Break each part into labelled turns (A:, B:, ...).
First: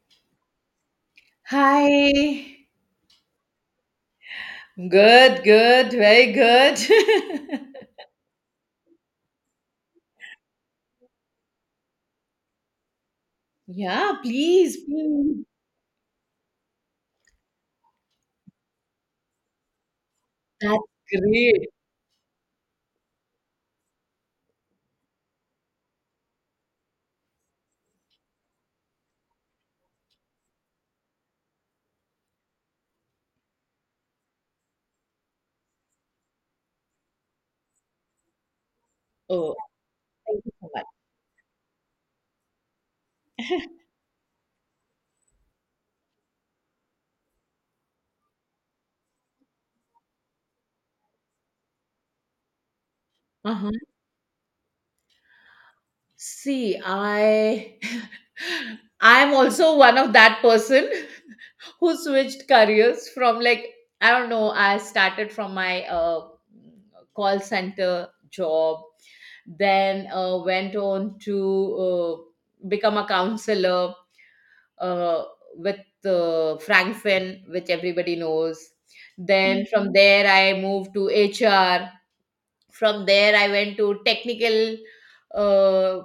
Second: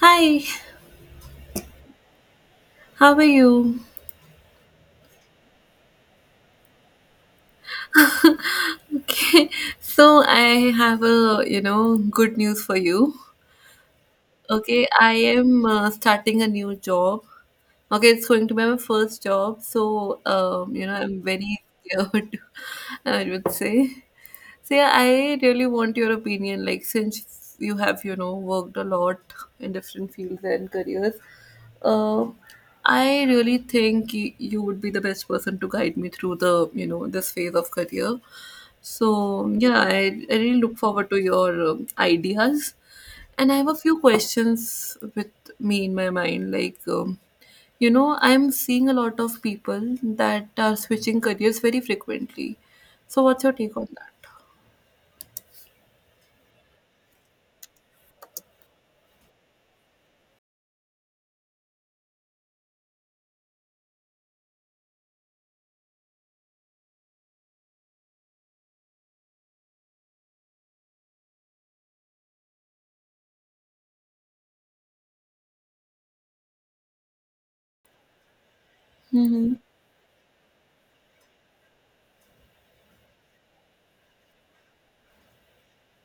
A: Hi,
B: Hi.
A: how are you?
B: Good, good, very good.
A: Okay, so I have a good news for you.
B: Yeah, please,
A: Okay, I
B: please.
A: am starting a new job. Okay, it's going to be my first job, so
B: That's
A: I'm very
B: great.
A: scared, I would say. So yeah, I really want your opinion. Like, since you have, worked a lot in different fields and careers, um, I really think you would be the best person to guide me through this phase of career. So
B: Oh,
A: yeah, I
B: thank you
A: really
B: so
A: look
B: much.
A: forward to your ideas, and I have a few questions with me in my mind. Like, I'm seeing a lot of people that are switching careers very frequently. So what's your
B: Uh-huh.
A: take on that?
B: See, I I'm also one of that person who switched careers from I don't know, I started from my call center job, then went on to become a counselor uh, with Frankfin, which everybody knows.
A: Mm-hmm.
B: Then from there, I moved to HR. From there, I went to technical uh,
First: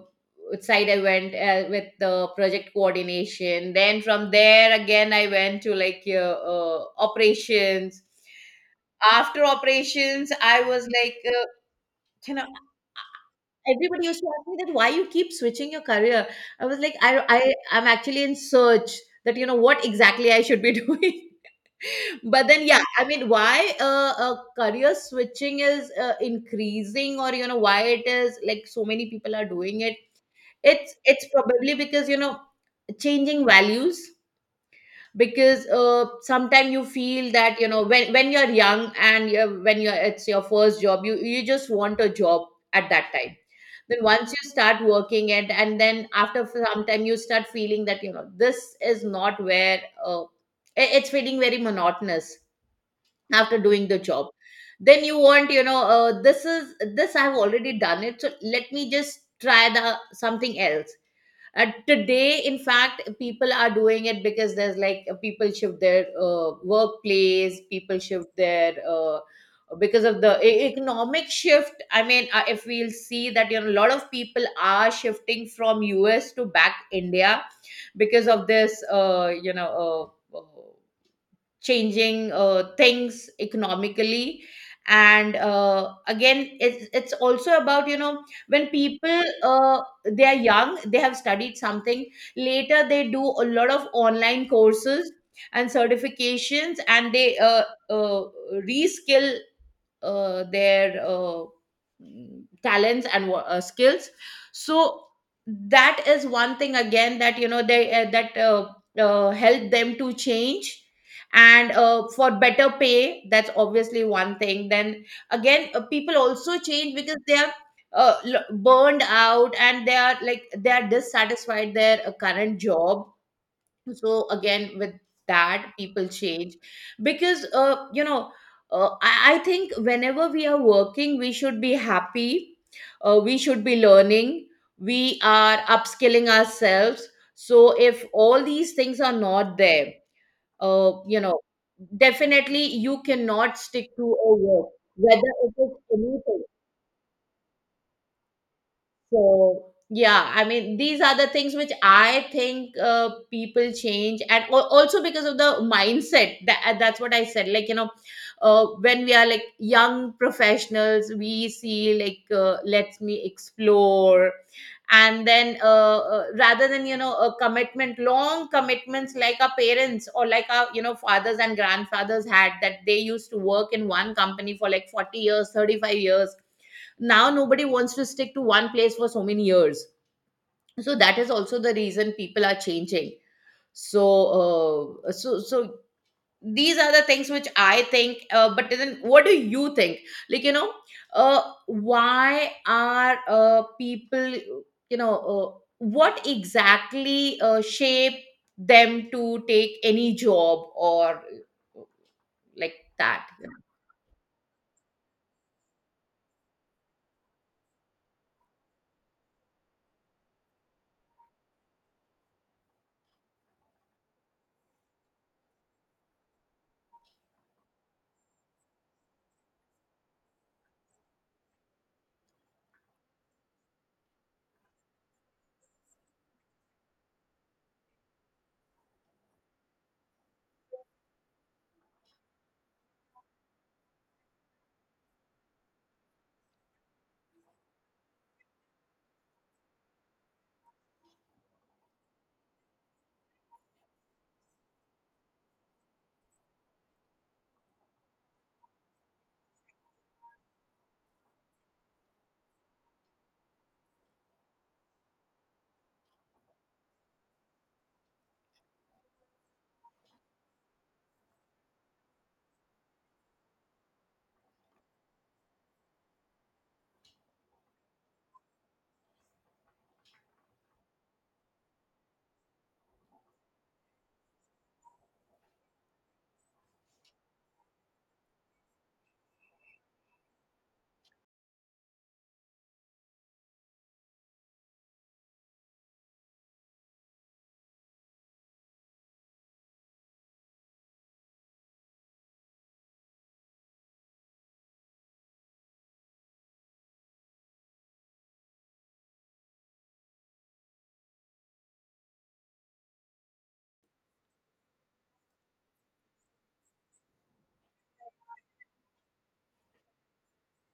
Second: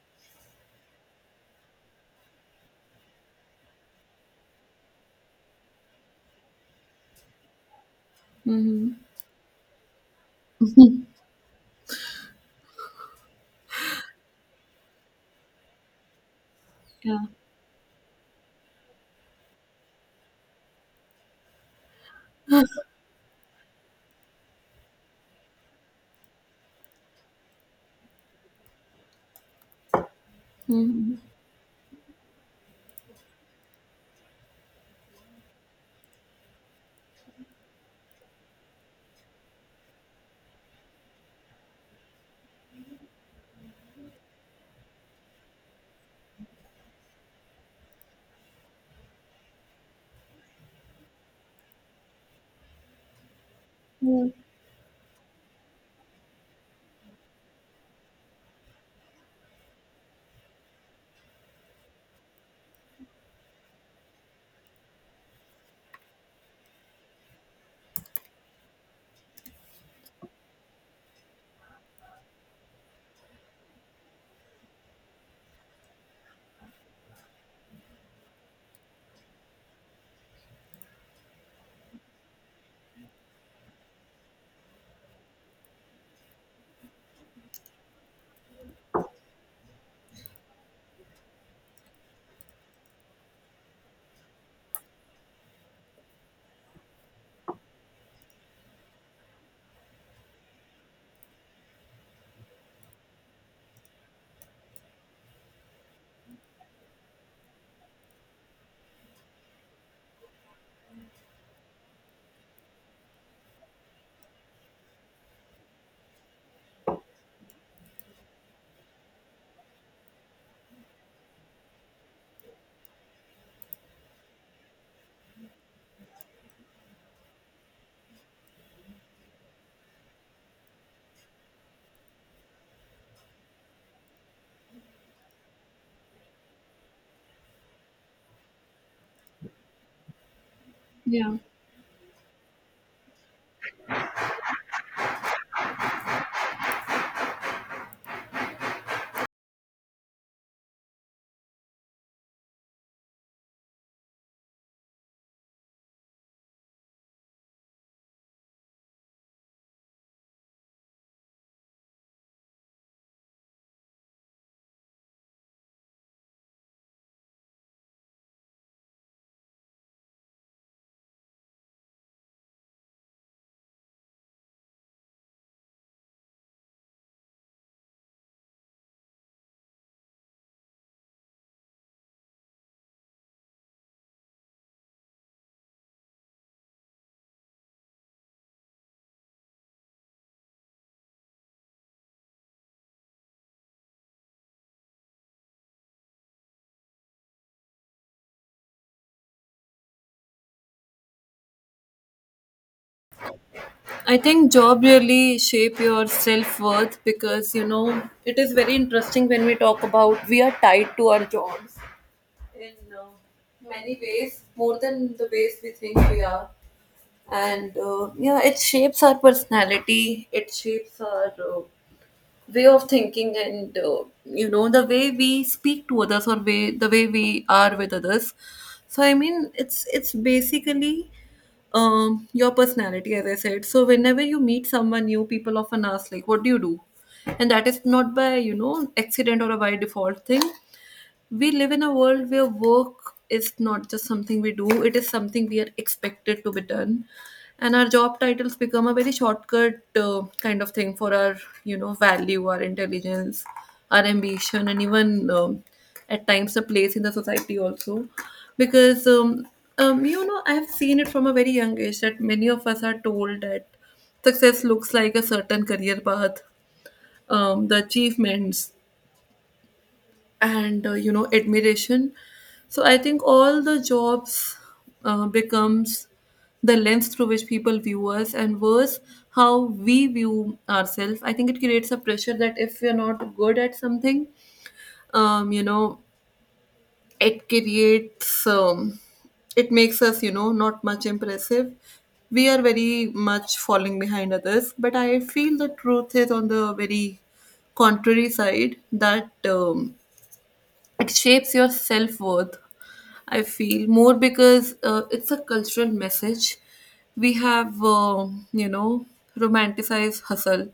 B: side. I went with the project coordination. Then from there, again, I went to operations.
A: Mm-hmm.
B: After operations, I was can I? Everybody used to ask me that why you keep switching your career. I was like,
A: Yeah.
B: I'm actually in search that you know what exactly I should be doing. But then yeah, I mean, why career switching is increasing, or you know why it is like so many people are doing it. It's
A: Mm-hmm.
B: it's probably because you know changing values, because sometimes you feel that you know when you're young and when you're it's your first job, you just want a job at that time. Then once you start working it, and then after some time you start feeling that you know this is not where uh, it's feeling very monotonous after doing the
A: Yeah.
B: job. Then you want you know this I've already done it, so let me just try the something else. Today, in fact, people are doing it because there's like people shift their workplace, people shift their because of the economic shift. I mean, if we'll see that you know a lot of people are shifting from US to back India because of this, you know. Changing things economically, and again it's also about you know when people they are young, they have studied something, later they do a lot of online courses and certifications, and they uh, reskill their talents and skills. So that is one thing again, that you know they that help them to change, and for better pay, that's obviously one thing. Then again people also change because they are burned out and they are like they are dissatisfied their current job. So again with that people change, because you know I think whenever we are working we should be happy, we should be learning, we are upskilling ourselves. So if all these things are not there, you
A: Yeah,
B: know, definitely you cannot stick to a work, whether it is anything. So yeah, I mean these are the things which I think people change, and also because of the mindset. That's what I said. Like you know, when we are like young professionals, we see like let me explore, and then rather than you know a commitment, long commitments like our parents or like our you know fathers and grandfathers had, that they used to work in one company for like 40 years, 35 years. Now nobody wants to stick to one place for so many years, so that is also the reason people are changing. So so these are the things which I think but then what do you think, like you know, why are people you know what exactly shape them to take any job or like that?
A: I think job really shape your self worth, because you know it is very interesting when we talk about we are tied to our jobs in uh, many ways, more than the ways we think we are. And yeah, it shapes our personality, it shapes our way of thinking, and you know, the way we speak to others or way, the way we are with others. So, I mean, it's basically your personality, as I said. So, whenever you meet someone new, people often ask, like, what do you do? And that is not by, you know, accident or a by default thing. We live in a world where work is not just something we do, it is something we are expected to be done, and our job titles become a very shortcut kind of thing for our, you know, value, our intelligence, our ambition, and even, at times, a place in the society also, because you know, I have seen it from a very young age that many of us are told that success looks like a certain career path, the achievements, and you know, admiration. So I think all the jobs becomes the lens through which people view us, and worse, how we view ourselves. I think it creates a pressure that if we're not good at something, um, you know it creates, it makes us, you know, not much impressive. We are very much falling behind others, but I feel the truth is on the very contrary side, that it shapes your self-worth, I feel, more because it's a cultural message. We have, you know romanticized hustle,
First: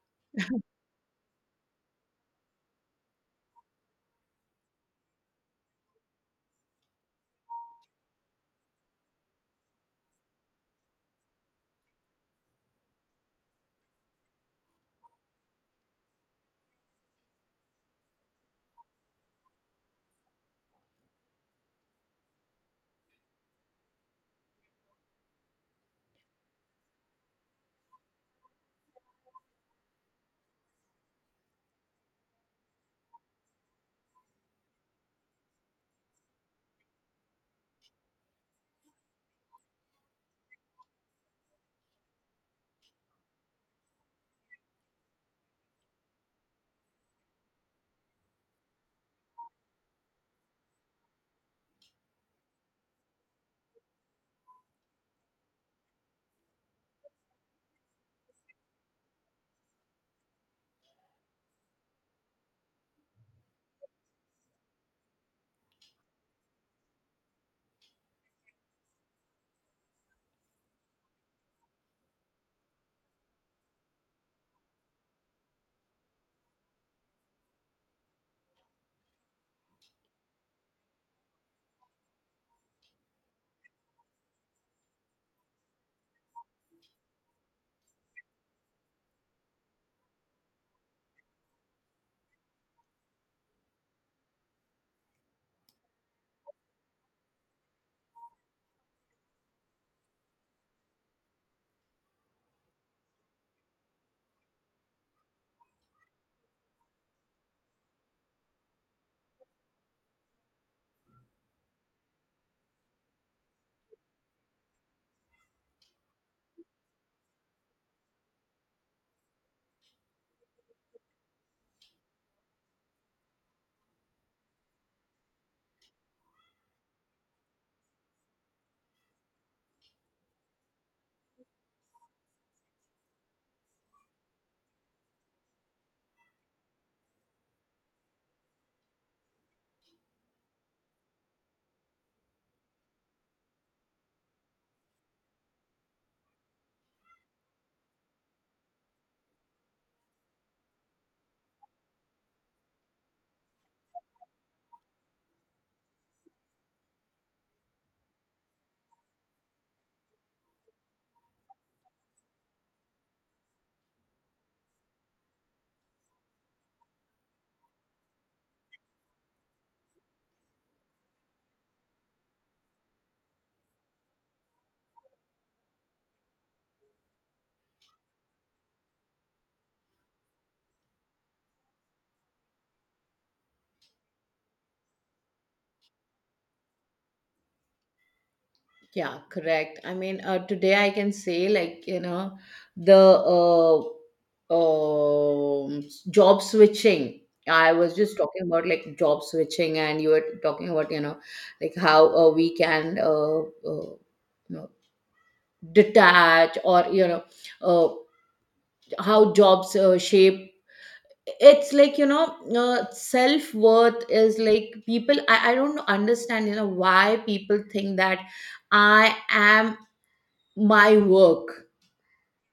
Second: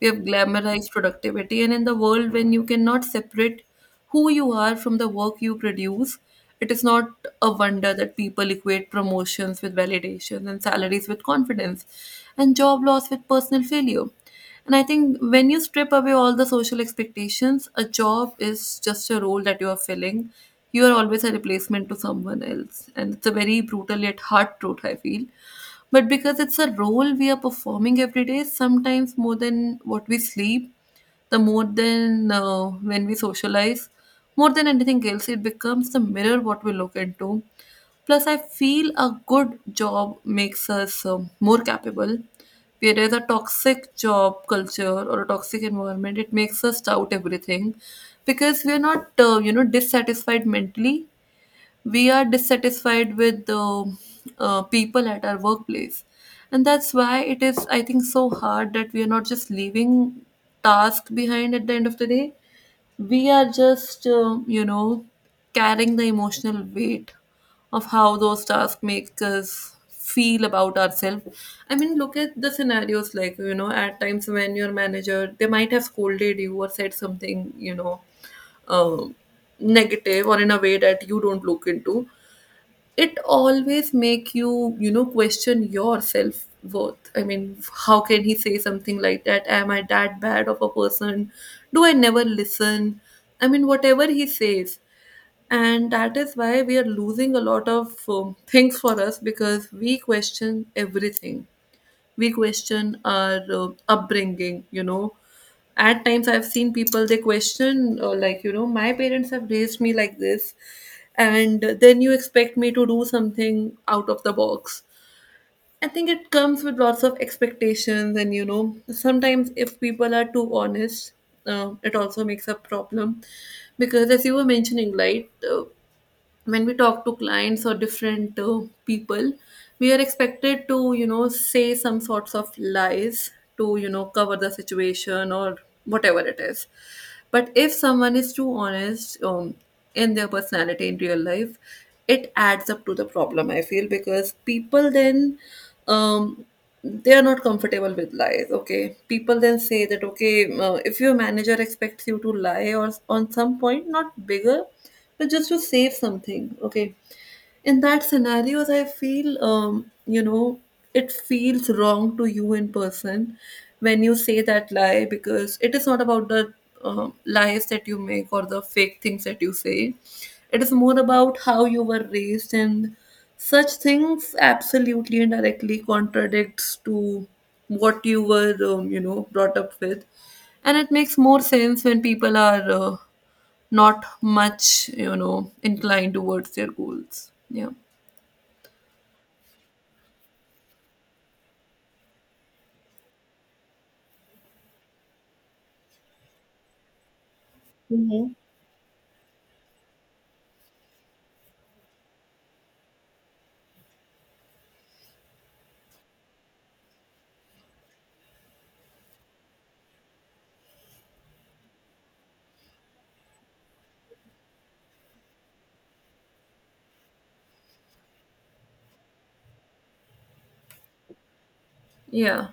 A: we have glamorized productivity, and in the world when you cannot separate who you are from the work you produce, it is not a wonder that people equate promotions with validation, and salaries with confidence, and job loss with personal failure. And I think when you strip away all the social expectations, a job is just a role that you are filling. You are always a replacement to someone else. And it's a very brutal yet hard truth, I feel. But because it's a role we are performing every day, sometimes more than what we sleep, the more than, when we socialize, more than anything else, it becomes the mirror what we look into. Plus, I feel a good job makes us more capable, whereas a toxic job culture or a toxic environment, it makes us doubt everything, because we are not, dissatisfied mentally. We are dissatisfied with the people at our workplace. And that's why it is, I think, so hard, that we are not just leaving task behind at the end of the day, we are just, carrying the emotional weight of how those tasks make us feel about ourselves. I mean, look at the scenarios, like, you know, at times when your manager, they might have scolded you or said something, you know, um, negative or in a way that you don't look into, it always make you, you know, question your self worth. I mean, how can he say something like that? Am I that bad of a person? Do I never listen? I mean, whatever he says. And that is why we are losing a lot of things for us, because we question everything. We question our upbringing, you know. At times I've seen people, they question, like, you know, my parents have raised me like this, and then you expect me to do something out of the box. I think it comes with lots of expectations, and you know, sometimes if people are too honest, it also makes a problem, because as you were mentioning, right, when we talk to clients or different people, we are expected to, you know, say some sorts of lies to, you know, cover the situation or whatever it is. But if someone is too honest, in their personality, in real life, it adds up to the problem, I feel, because people then, um, they are not comfortable with lies. Okay, people then say that, okay, if your manager expects you to lie, or on some point not bigger, but just to save something, okay, in that scenarios I feel, it feels wrong to you in person when you say that lie, because it is not about the lies that you make or the fake things that you say. It is more about how you were raised, and such things absolutely and directly contradicts to what you were, brought up with. And it makes more sense when people are, not much, you know, inclined towards their goals. Yeah.
B: Yeah, correct. I mean, today I can say like, you know, the job switching. I was just talking about like job switching, and you were talking about, you know, like how we can, uh, you know, detach or, you know, uh, how jobs shape. It's like, you know, self-worth is like people, I don't understand, you know, why people think that I am my work.
A: Yeah.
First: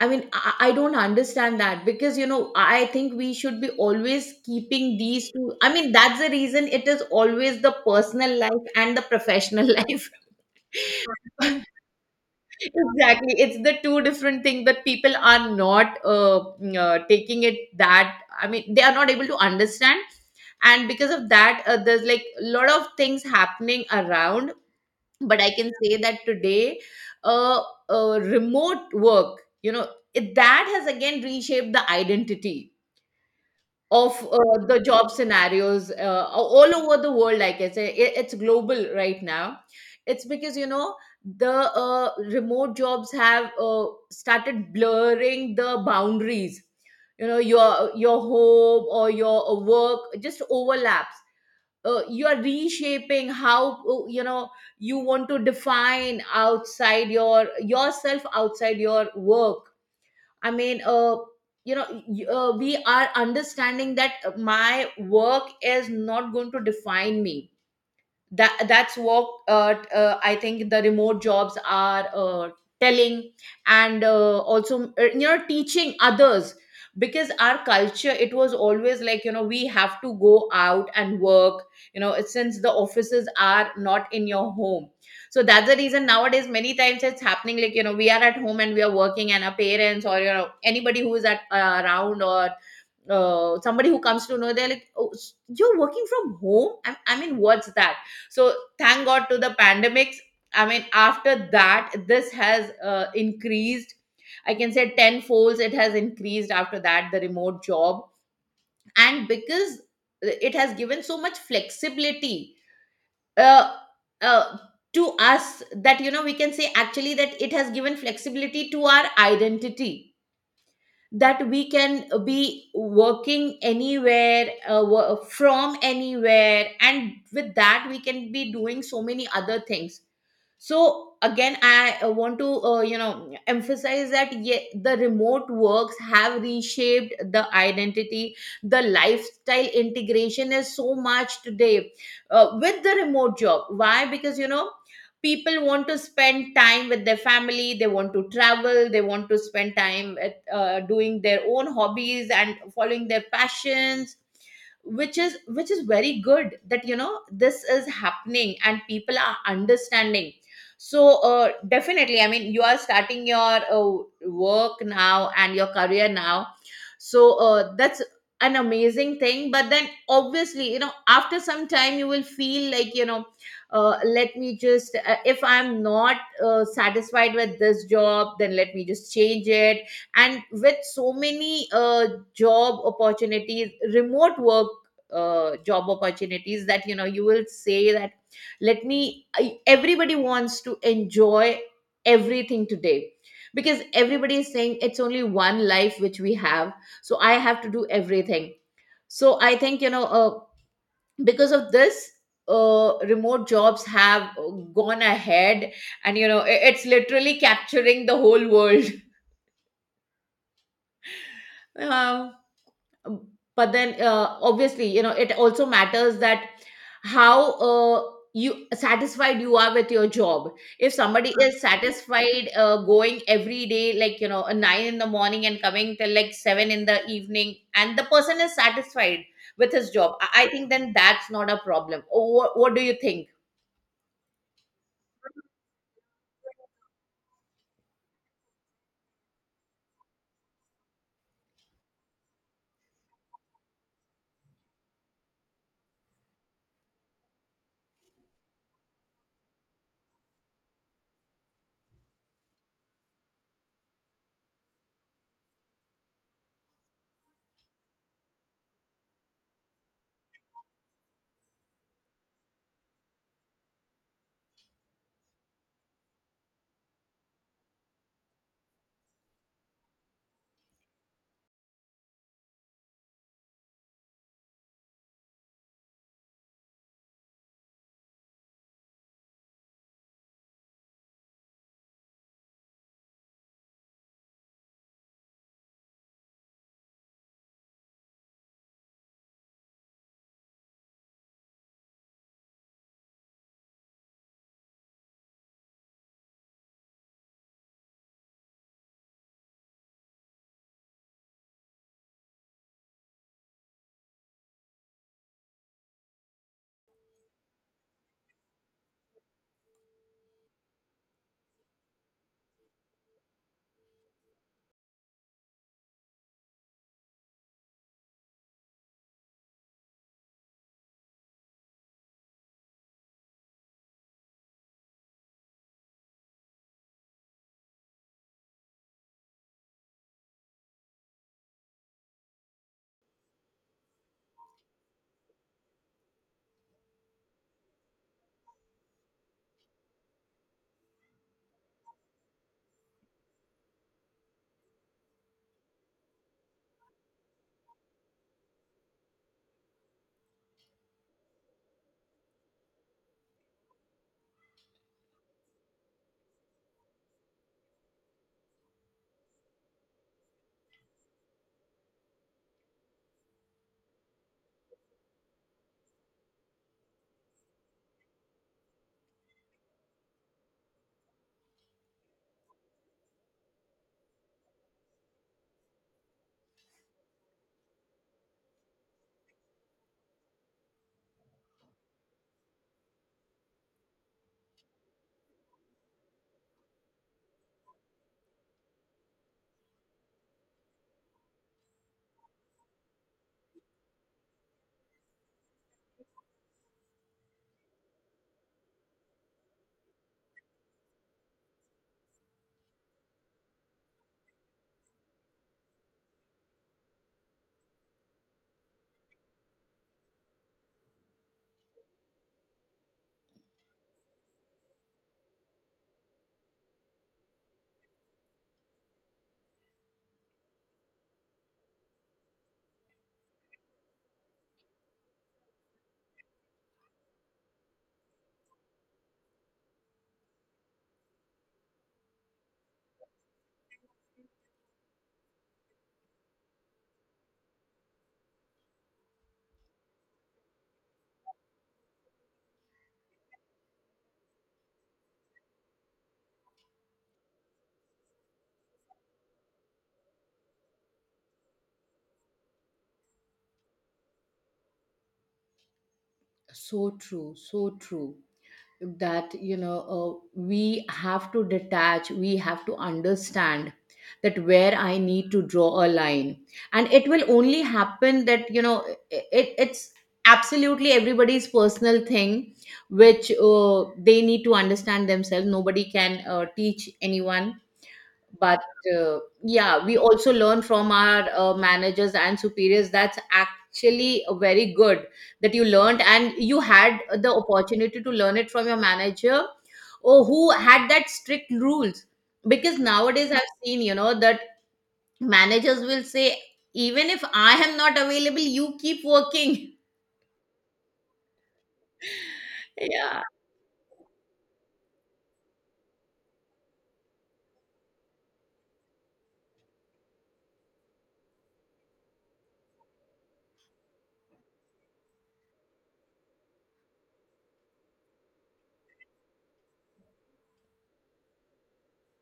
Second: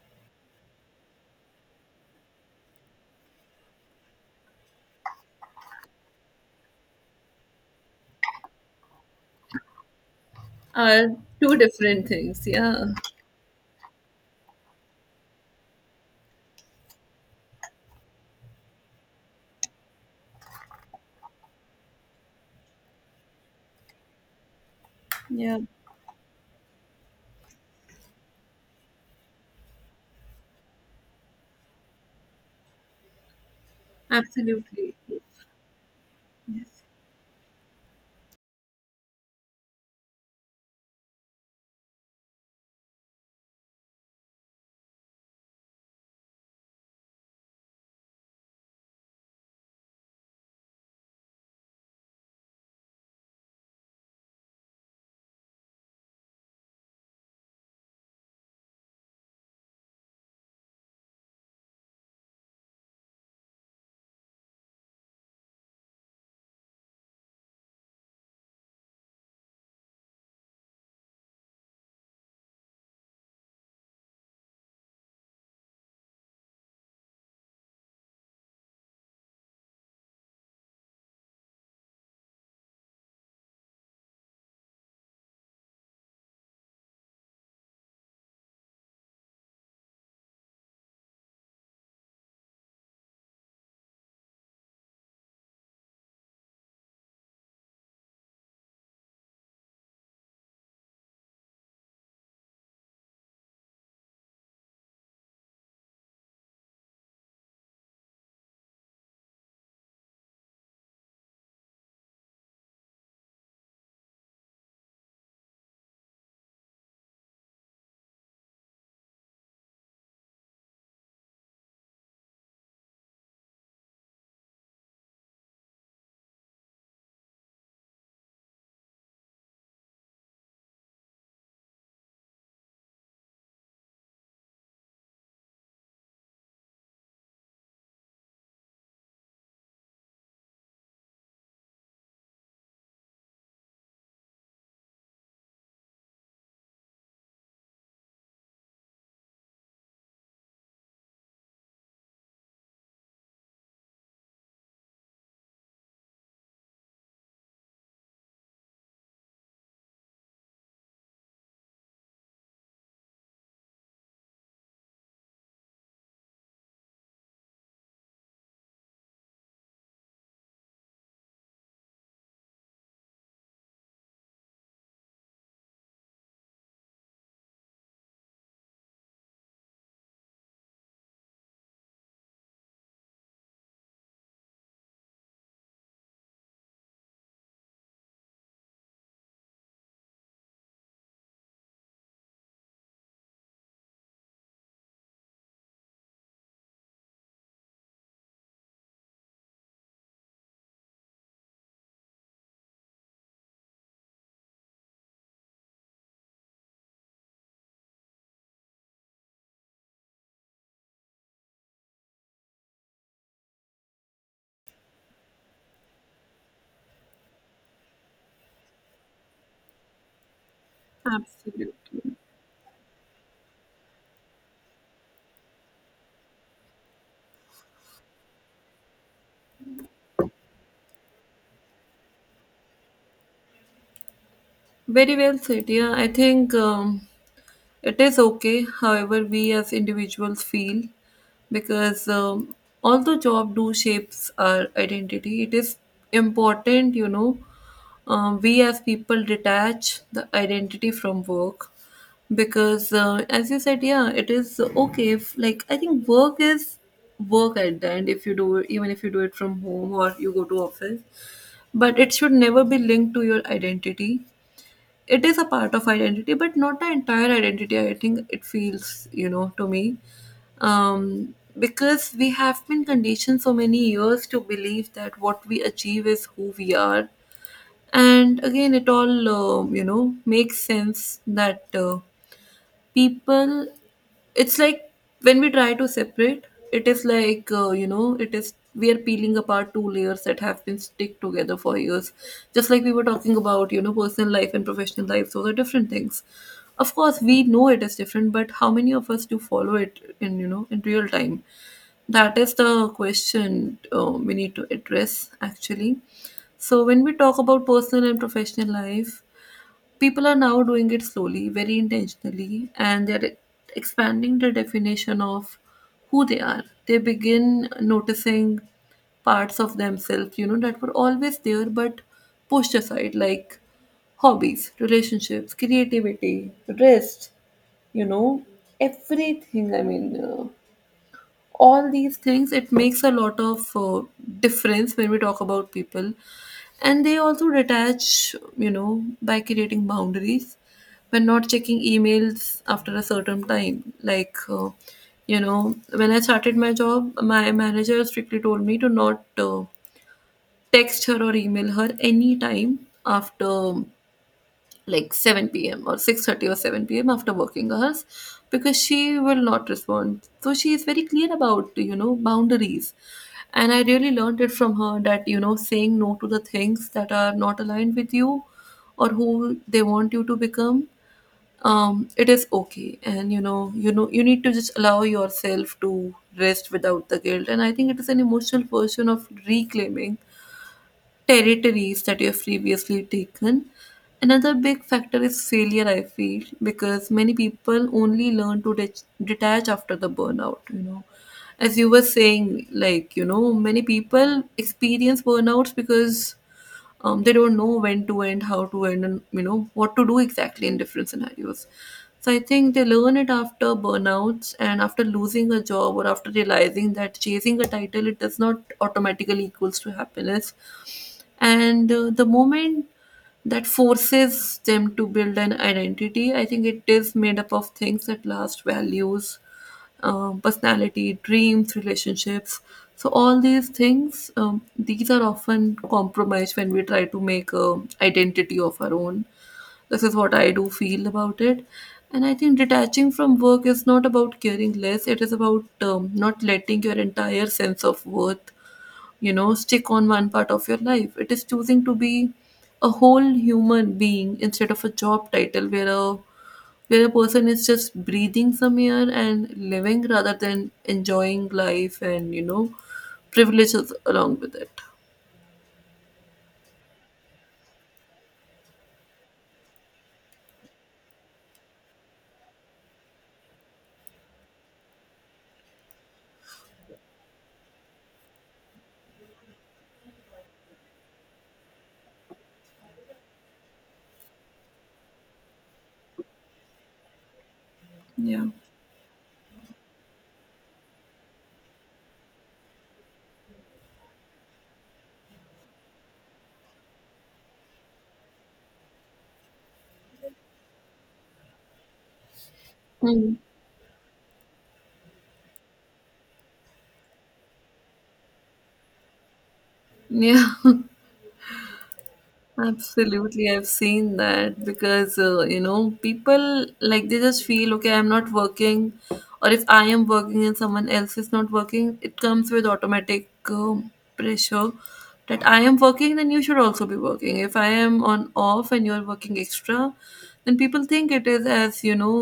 B: I mean, I don't understand that, because, you know, I think we should be always keeping these two. I mean, that's the reason it is always the personal life and the professional life.
A: Are two
B: Exactly.
A: different things. Yeah.
B: It's the two different things that people are not taking it, that, I mean, they are not able to understand. And because of that, there's like a lot of things happening around, but I
A: Yeah.
B: can say that today uh, remote work, you know, that has again reshaped the identity of the
A: Absolutely.
B: job scenarios all
A: Yes.
B: over the world. Like I say it, it's global right now. It's because you know the remote jobs have started blurring the boundaries. You know your home or your work just overlaps. You are reshaping how you know you want to define outside your yourself outside your work. I mean you know we are understanding that my work is not going to define me. That's what I think the remote jobs are telling, and also you know teaching others. Because our culture, it was always like you know we have to go out and work. You know, since the offices are not in your home, so that's the reason nowadays many times it's happening like you know we are at home and we are working, and our parents or you know anybody who is at around, or somebody who comes to know, they're like, oh you're working from home, I mean, what's that? So thank god to the pandemics. I mean after that this has increased, I can say, ten folds. It has increased after that, the remote job. And because it has given so much flexibility uh, uh, to us, that you know we can say actually that it has given flexibility to our identity, that we can be working anywhere from anywhere, and with that we can be doing so many other things. So again I want to you know emphasize that yeah, the remote works have reshaped the identity. The lifestyle integration is so much today with the remote job, why? Because you know people want to spend time with their family, they want to travel, they want to spend time at, doing their own hobbies and following their passions, which is very good that you know this is happening and people are understanding. So definitely, I mean you are starting your work now and your career now. So that's an amazing thing, but then obviously you know after some time you will feel like you know, let me just if I'm not satisfied with this job, then let me just change it. And with so many job opportunities, remote work job opportunities, that you know you will say that let me I, everybody wants to enjoy everything today, because everybody is saying it's only one life which we have, so I have to do everything. So I think you know because of this remote jobs have gone ahead, and you know it's literally capturing the whole world. Um Um, but then obviously you know it also matters that how you satisfied you are with your job. If somebody is
A: Absolutely.
B: satisfied going every day like you know 9 in the morning and coming till like 7 in the evening, and the person is satisfied with his job, I think then that's not a problem. What do you think?
A: Very well said. Yeah, I think, it is okay, however we as individuals feel, because, although job do shapes our identity, it is important, you know, we as people detach the identity from work, because, as you said, yeah, it is okay if, like, I think work is work at the end, if you do it, even if you do it from home or you go to office, but it should never be linked to your identity. It is a part of identity but not the entire identity, I think it feels, you know, to me, because we have been conditioned so many years to believe that what we achieve is who we are. And again, it all, makes sense that, people, it's like, when we try to separate, it is like, it is we are peeling apart two layers that have been stick together for years. Just like we were talking about, you know, personal life and professional life, those are different things. Of course we know it is different, but how many of us do follow it in, you know, in real time? That is the question we need to address, actually. So when we talk about personal and professional life, people are now doing it slowly, very intentionally, and they're expanding the definition of who they are. They begin noticing parts of themselves, you know, that were always there but pushed aside, like hobbies, relationships, creativity, rest, you know, everything. I mean, all these things, it makes a lot of difference when we talk about people. And they also detach, you know, by creating boundaries, when not checking emails after a certain time, like, when I started my job, my manager strictly told me to not text her or email her anytime after like 7 p.m. or 6:30 or 7 p.m. after working hours, because she will not respond. So she is very clear about, you know, boundaries. And I really learned it from her that, you know, saying no to the things that are not aligned with you or who they want you to become, it is okay. And you need to just allow yourself to rest without the guilt. And I think it is an emotional version of reclaiming territories that you have previously taken. Another big factor is failure, I feel, because many people only learn to detach after the burnout, you know. As you were saying, like, you know, many people experience burnouts because, they don't know when to end, how to end, and you know what to do exactly in different scenarios. So I think they learn it after burnouts, and after losing a job, or after realizing that chasing a title, it does not automatically equals to happiness. And the moment that forces them to build an identity, I think it is made up of things that last: values, personality, dreams, relationships. So all these things, these are often compromised when we try to make a identity of our own. This is what I do feel about it, and I think detaching from work is not about caring less. It is about not letting your entire sense of worth stick on one part of your life. It is choosing to be a whole human being instead of a job title where a person is just breathing some air and living rather than enjoying life and privileges along with it.
B: So true, so true, that you know we have to detach, we have to understand that where I need to draw a line. And it will only happen that you know it's absolutely everybody's personal thing, which they need to understand themselves. Nobody can teach anyone.
A: Yeah.
B: But yeah, we also learn from our managers and superiors. That's actually very good, that you learned and you had the opportunity to learn it from your manager or who had that strict rules. Because nowadays
A: Mm.
B: I've seen you know that managers will say, even if I am not available, you keep working.
A: Yeah.
B: Yeah.
A: Absolutely, I've seen that because you know people like they just feel okay, I'm not working, or if I am working and someone else is not working, it comes with automatic pressure that I am working, then you should also be working. If I am on off and you're working extra, then people think it is as you know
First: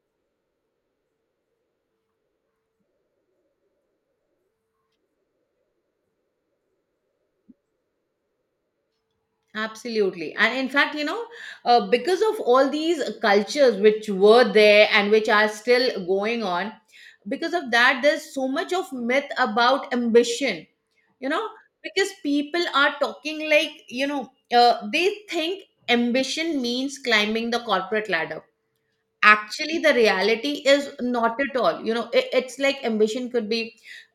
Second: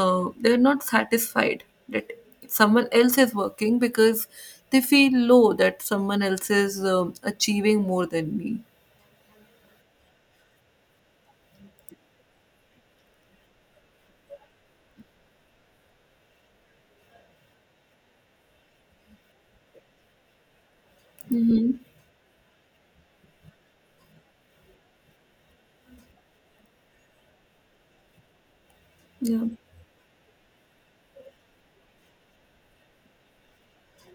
A: uh, they're not satisfied that someone else is working because they feel low that someone else is achieving more than me.
B: Absolutely. And in fact, you know, because of all these cultures which were there and which are still going on, because of that, there's so much of myth about ambition, you know,
A: Mm-hmm.
B: because people are talking like, you know, they think ambition means climbing the corporate ladder.
A: Yeah.
B: Actually the reality is not at all, you know it's like ambition could be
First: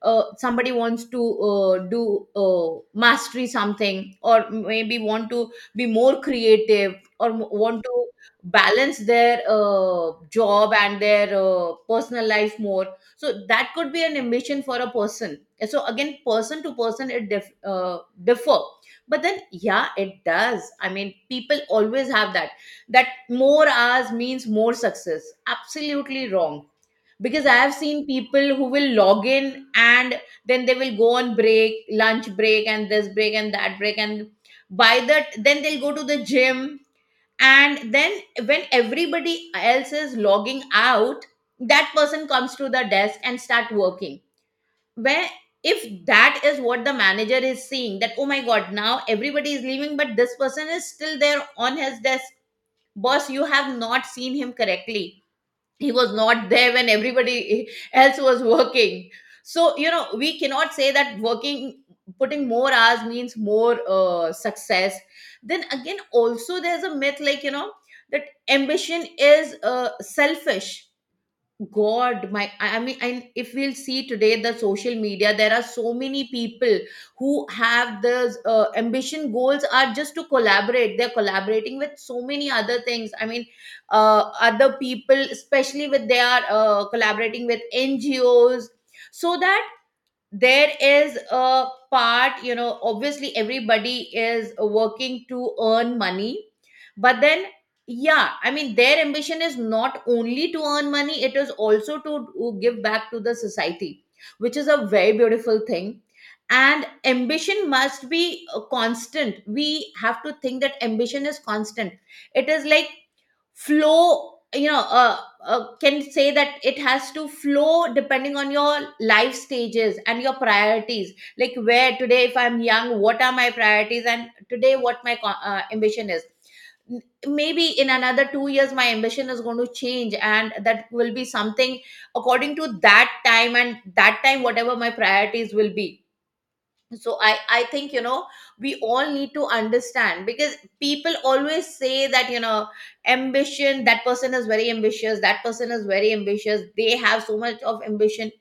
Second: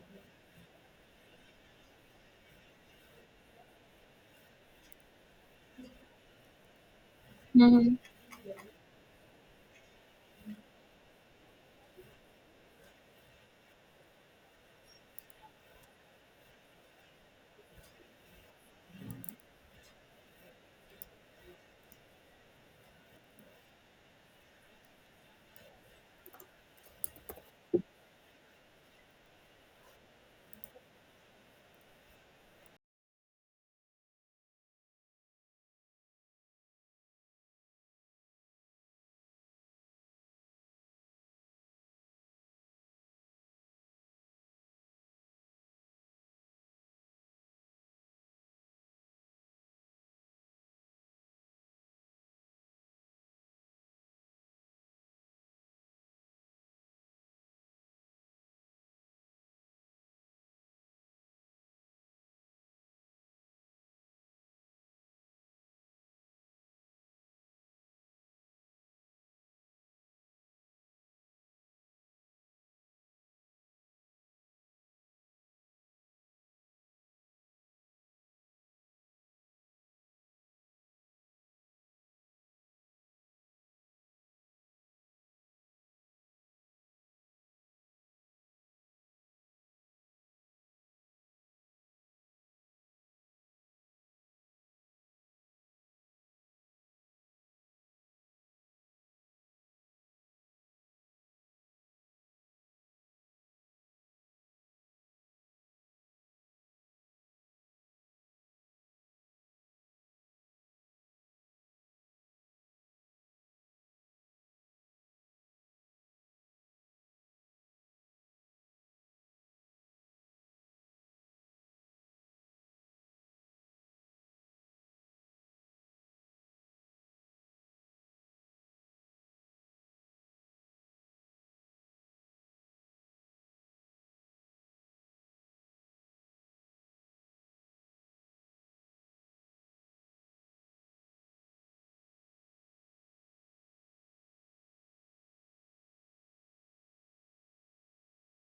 B: somebody wants to do mastery something, or maybe want to be more creative, or want
A: Mhm.
B: to balance their job and their personal life more. So that could be an ambition for a person. And so again person to person it differ. But then yeah it does, I mean people always have that, that more hours means more success. Absolutely wrong. Because I have seen people who will log in, and then they will go on break, lunch break, and this break and that break. And by that, then they'll go to the gym. And then when everybody else is logging out, that person comes to the desk and start working. Where if that is what the manager is seeing, that, oh my god, now everybody is leaving, but this person is still there on his desk. Boss, you have not seen him correctly. He was not there when everybody else was working. So you know we cannot say that working, putting more hours means more success. Then again also there's a myth like you know, that ambition is selfish. God, I mean, and if we'll see today the social media, there are so many people who have those ambition goals are just to collaborate. They're collaborating with so many other things. I mean, other people, especially with they are collaborating with NGOs, so that there is a part, you know, obviously everybody is working to earn money, but then yeah I mean their ambition is not only to earn money, it is also to give back to the society, which is a very beautiful thing. And ambition must be constant, we have to think that ambition is constant. It is like flow, you know, can say that it has to flow depending on your life stages and your priorities. Like where today if I'm young, what are my priorities, and today what ambition is. N- Maybe in another 2 years my ambition is going to change, and that will be something according to that time, and that time whatever my priorities will be. So I think you know we all need to understand, because people always say that you know, ambition, that person is very ambitious, that person is very ambitious, they have so much of ambition,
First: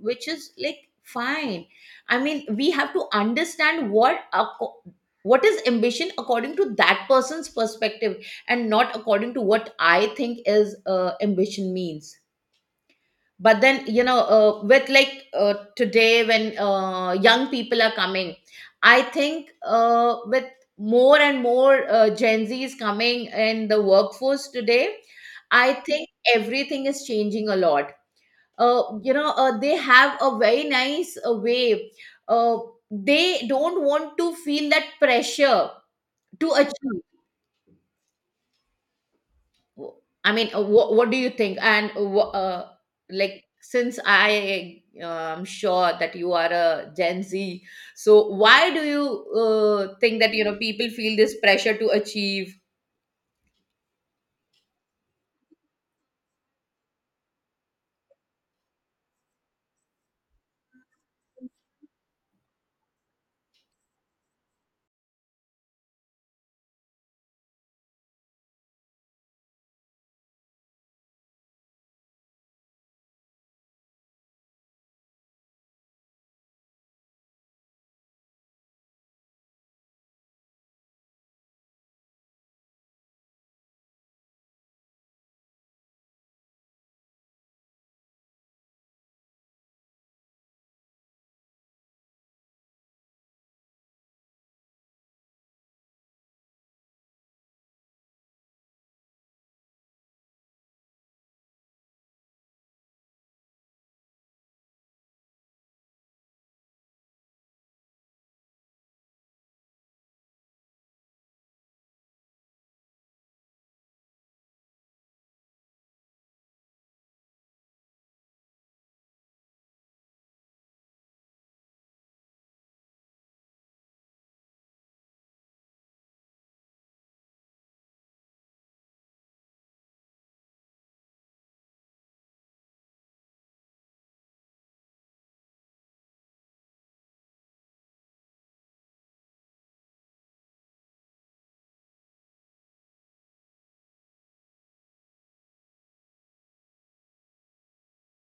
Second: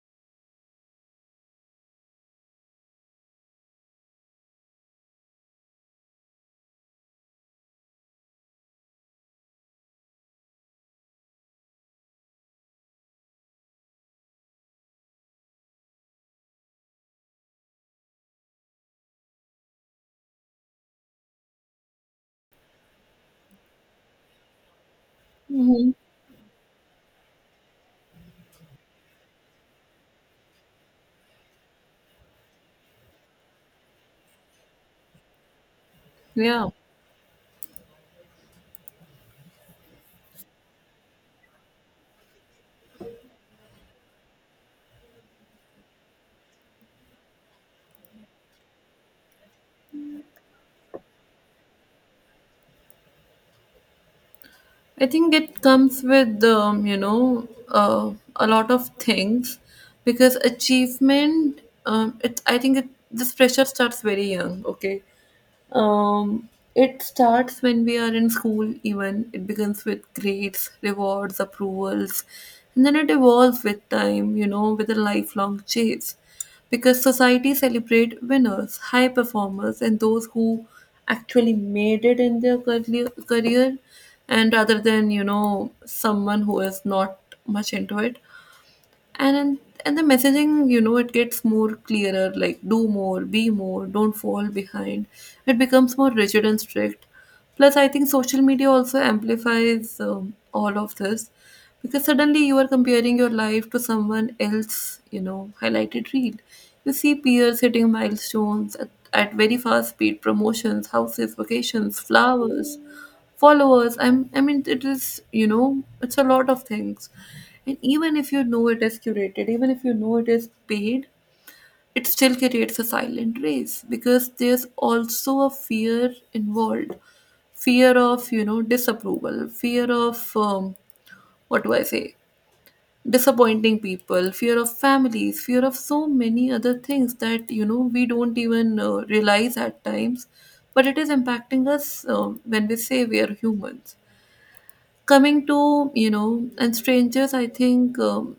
B: which is like fine. I mean we have to understand what what is ambition according to that person's perspective, and not according to what I think is ambition means. But then you know with like today when young people are coming, I think with more and more Gen Z is coming in the workforce today, I
A: Mhm.
B: think everything is changing a lot. You know they have a very nice way, uh, they don't want to feel that pressure to
A: Yeah.
B: achieve. w- I mean, what do you think? And like, since I'm sure that you are a Gen Z, so why do you think that you know people feel this pressure to achieve?
A: I think it comes with, a lot of things because achievement, I think this pressure starts very young, okay? Um, it starts when we are in school, even. It begins with grades, rewards, approvals, and then it evolves with time, you know, with a lifelong chase. Because society celebrate winners, high performers, and those who actually made it in their career and rather than, you know, someone who is not much into it and and and the messaging, you know, it gets more clearer, like do more, be more, don't fall behind. It becomes more rigid and strict. Plus I think social media also amplifies, all of this because suddenly you are comparing your life to someone else, you know, highlighted reel. You see peers hitting milestones at very fast speed: promotions, houses, vacations, flowers, followers. I mean, it is, you know, it's a lot of things. And even if you know it is curated, even if you know it is paid, it still creates a silent race because there's also a fear involved. Fear of, you know, disapproval, fear of, what do I say, disappointing people, fear of families, fear of so many other things that you know we don't even realize at times. But it is impacting us, when we say we are humans. Coming to, you know, and strangers, I think,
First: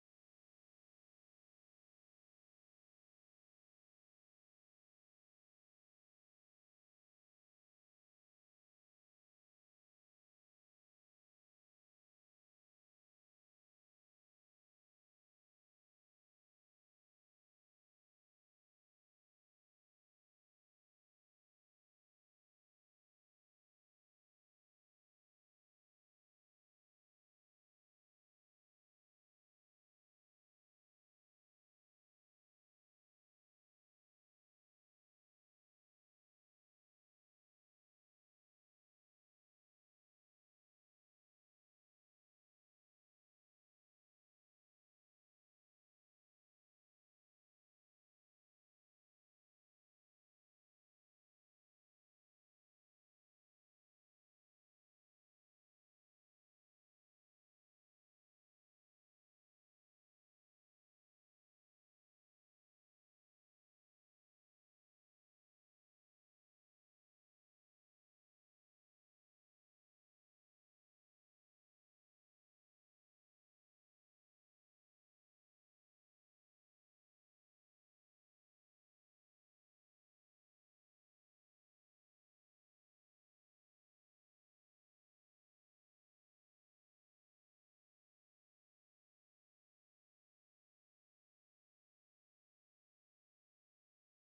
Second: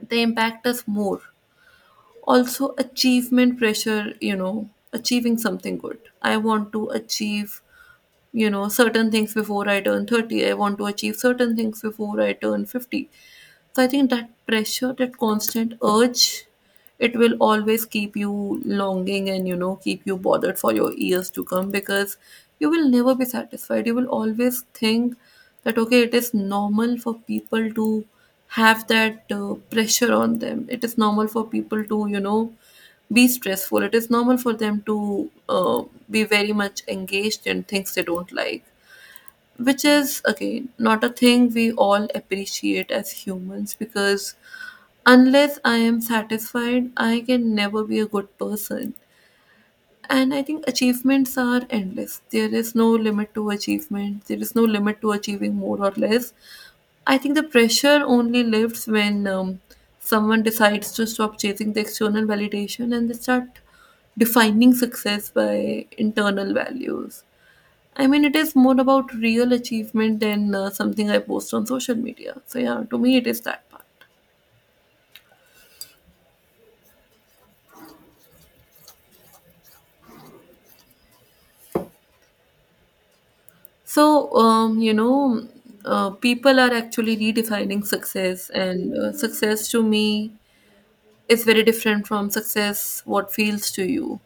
A: they impact us more. Also achievement pressure, you know, achieving something good. I want to achieve, you know, certain things before I turn 30. I want to achieve certain things before I turn 50. So I think that pressure, that constant urge, it will always keep you longing and, you know, keep you bothered for your years to come, because you will never be satisfied. You will always think that okay, it is normal for people to have that pressure on them, it is normal for people to, you know, be stressful. It is normal for them to be very much engaged in things they don't like, which is, again, not a thing we all appreciate as humans because unless I am satisfied, I can never be a good person. And I think achievements are endless. There is no limit to achievement, there is no limit to achieving more or less. I think the pressure only lifts when someone decides to stop chasing the external validation and they start defining success by internal values. I mean, it is more about real achievement than something I post on social media. So, yeah, to me, it is that part. So, people are actually redefining success, and success to me is very different from success what feels to you,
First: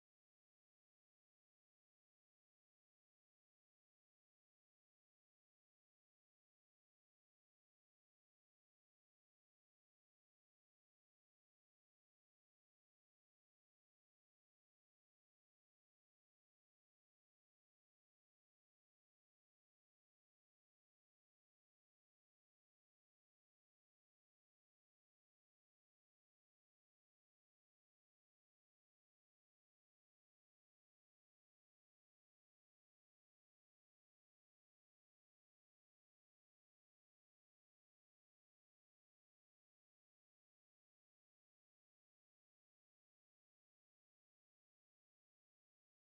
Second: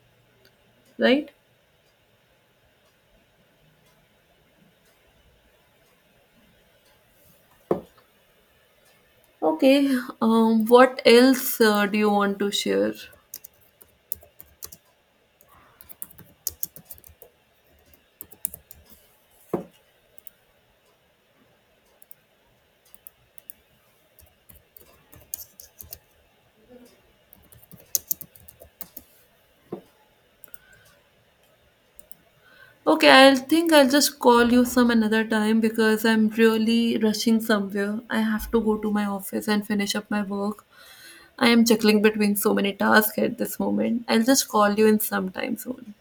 A: right? Okay, what else do you want to share? Okay, I'll think I'll just call you some another time because I'm really rushing somewhere. I have to go to my office and finish up my work. I am juggling between so many tasks at this moment. I'll just call you in some time soon.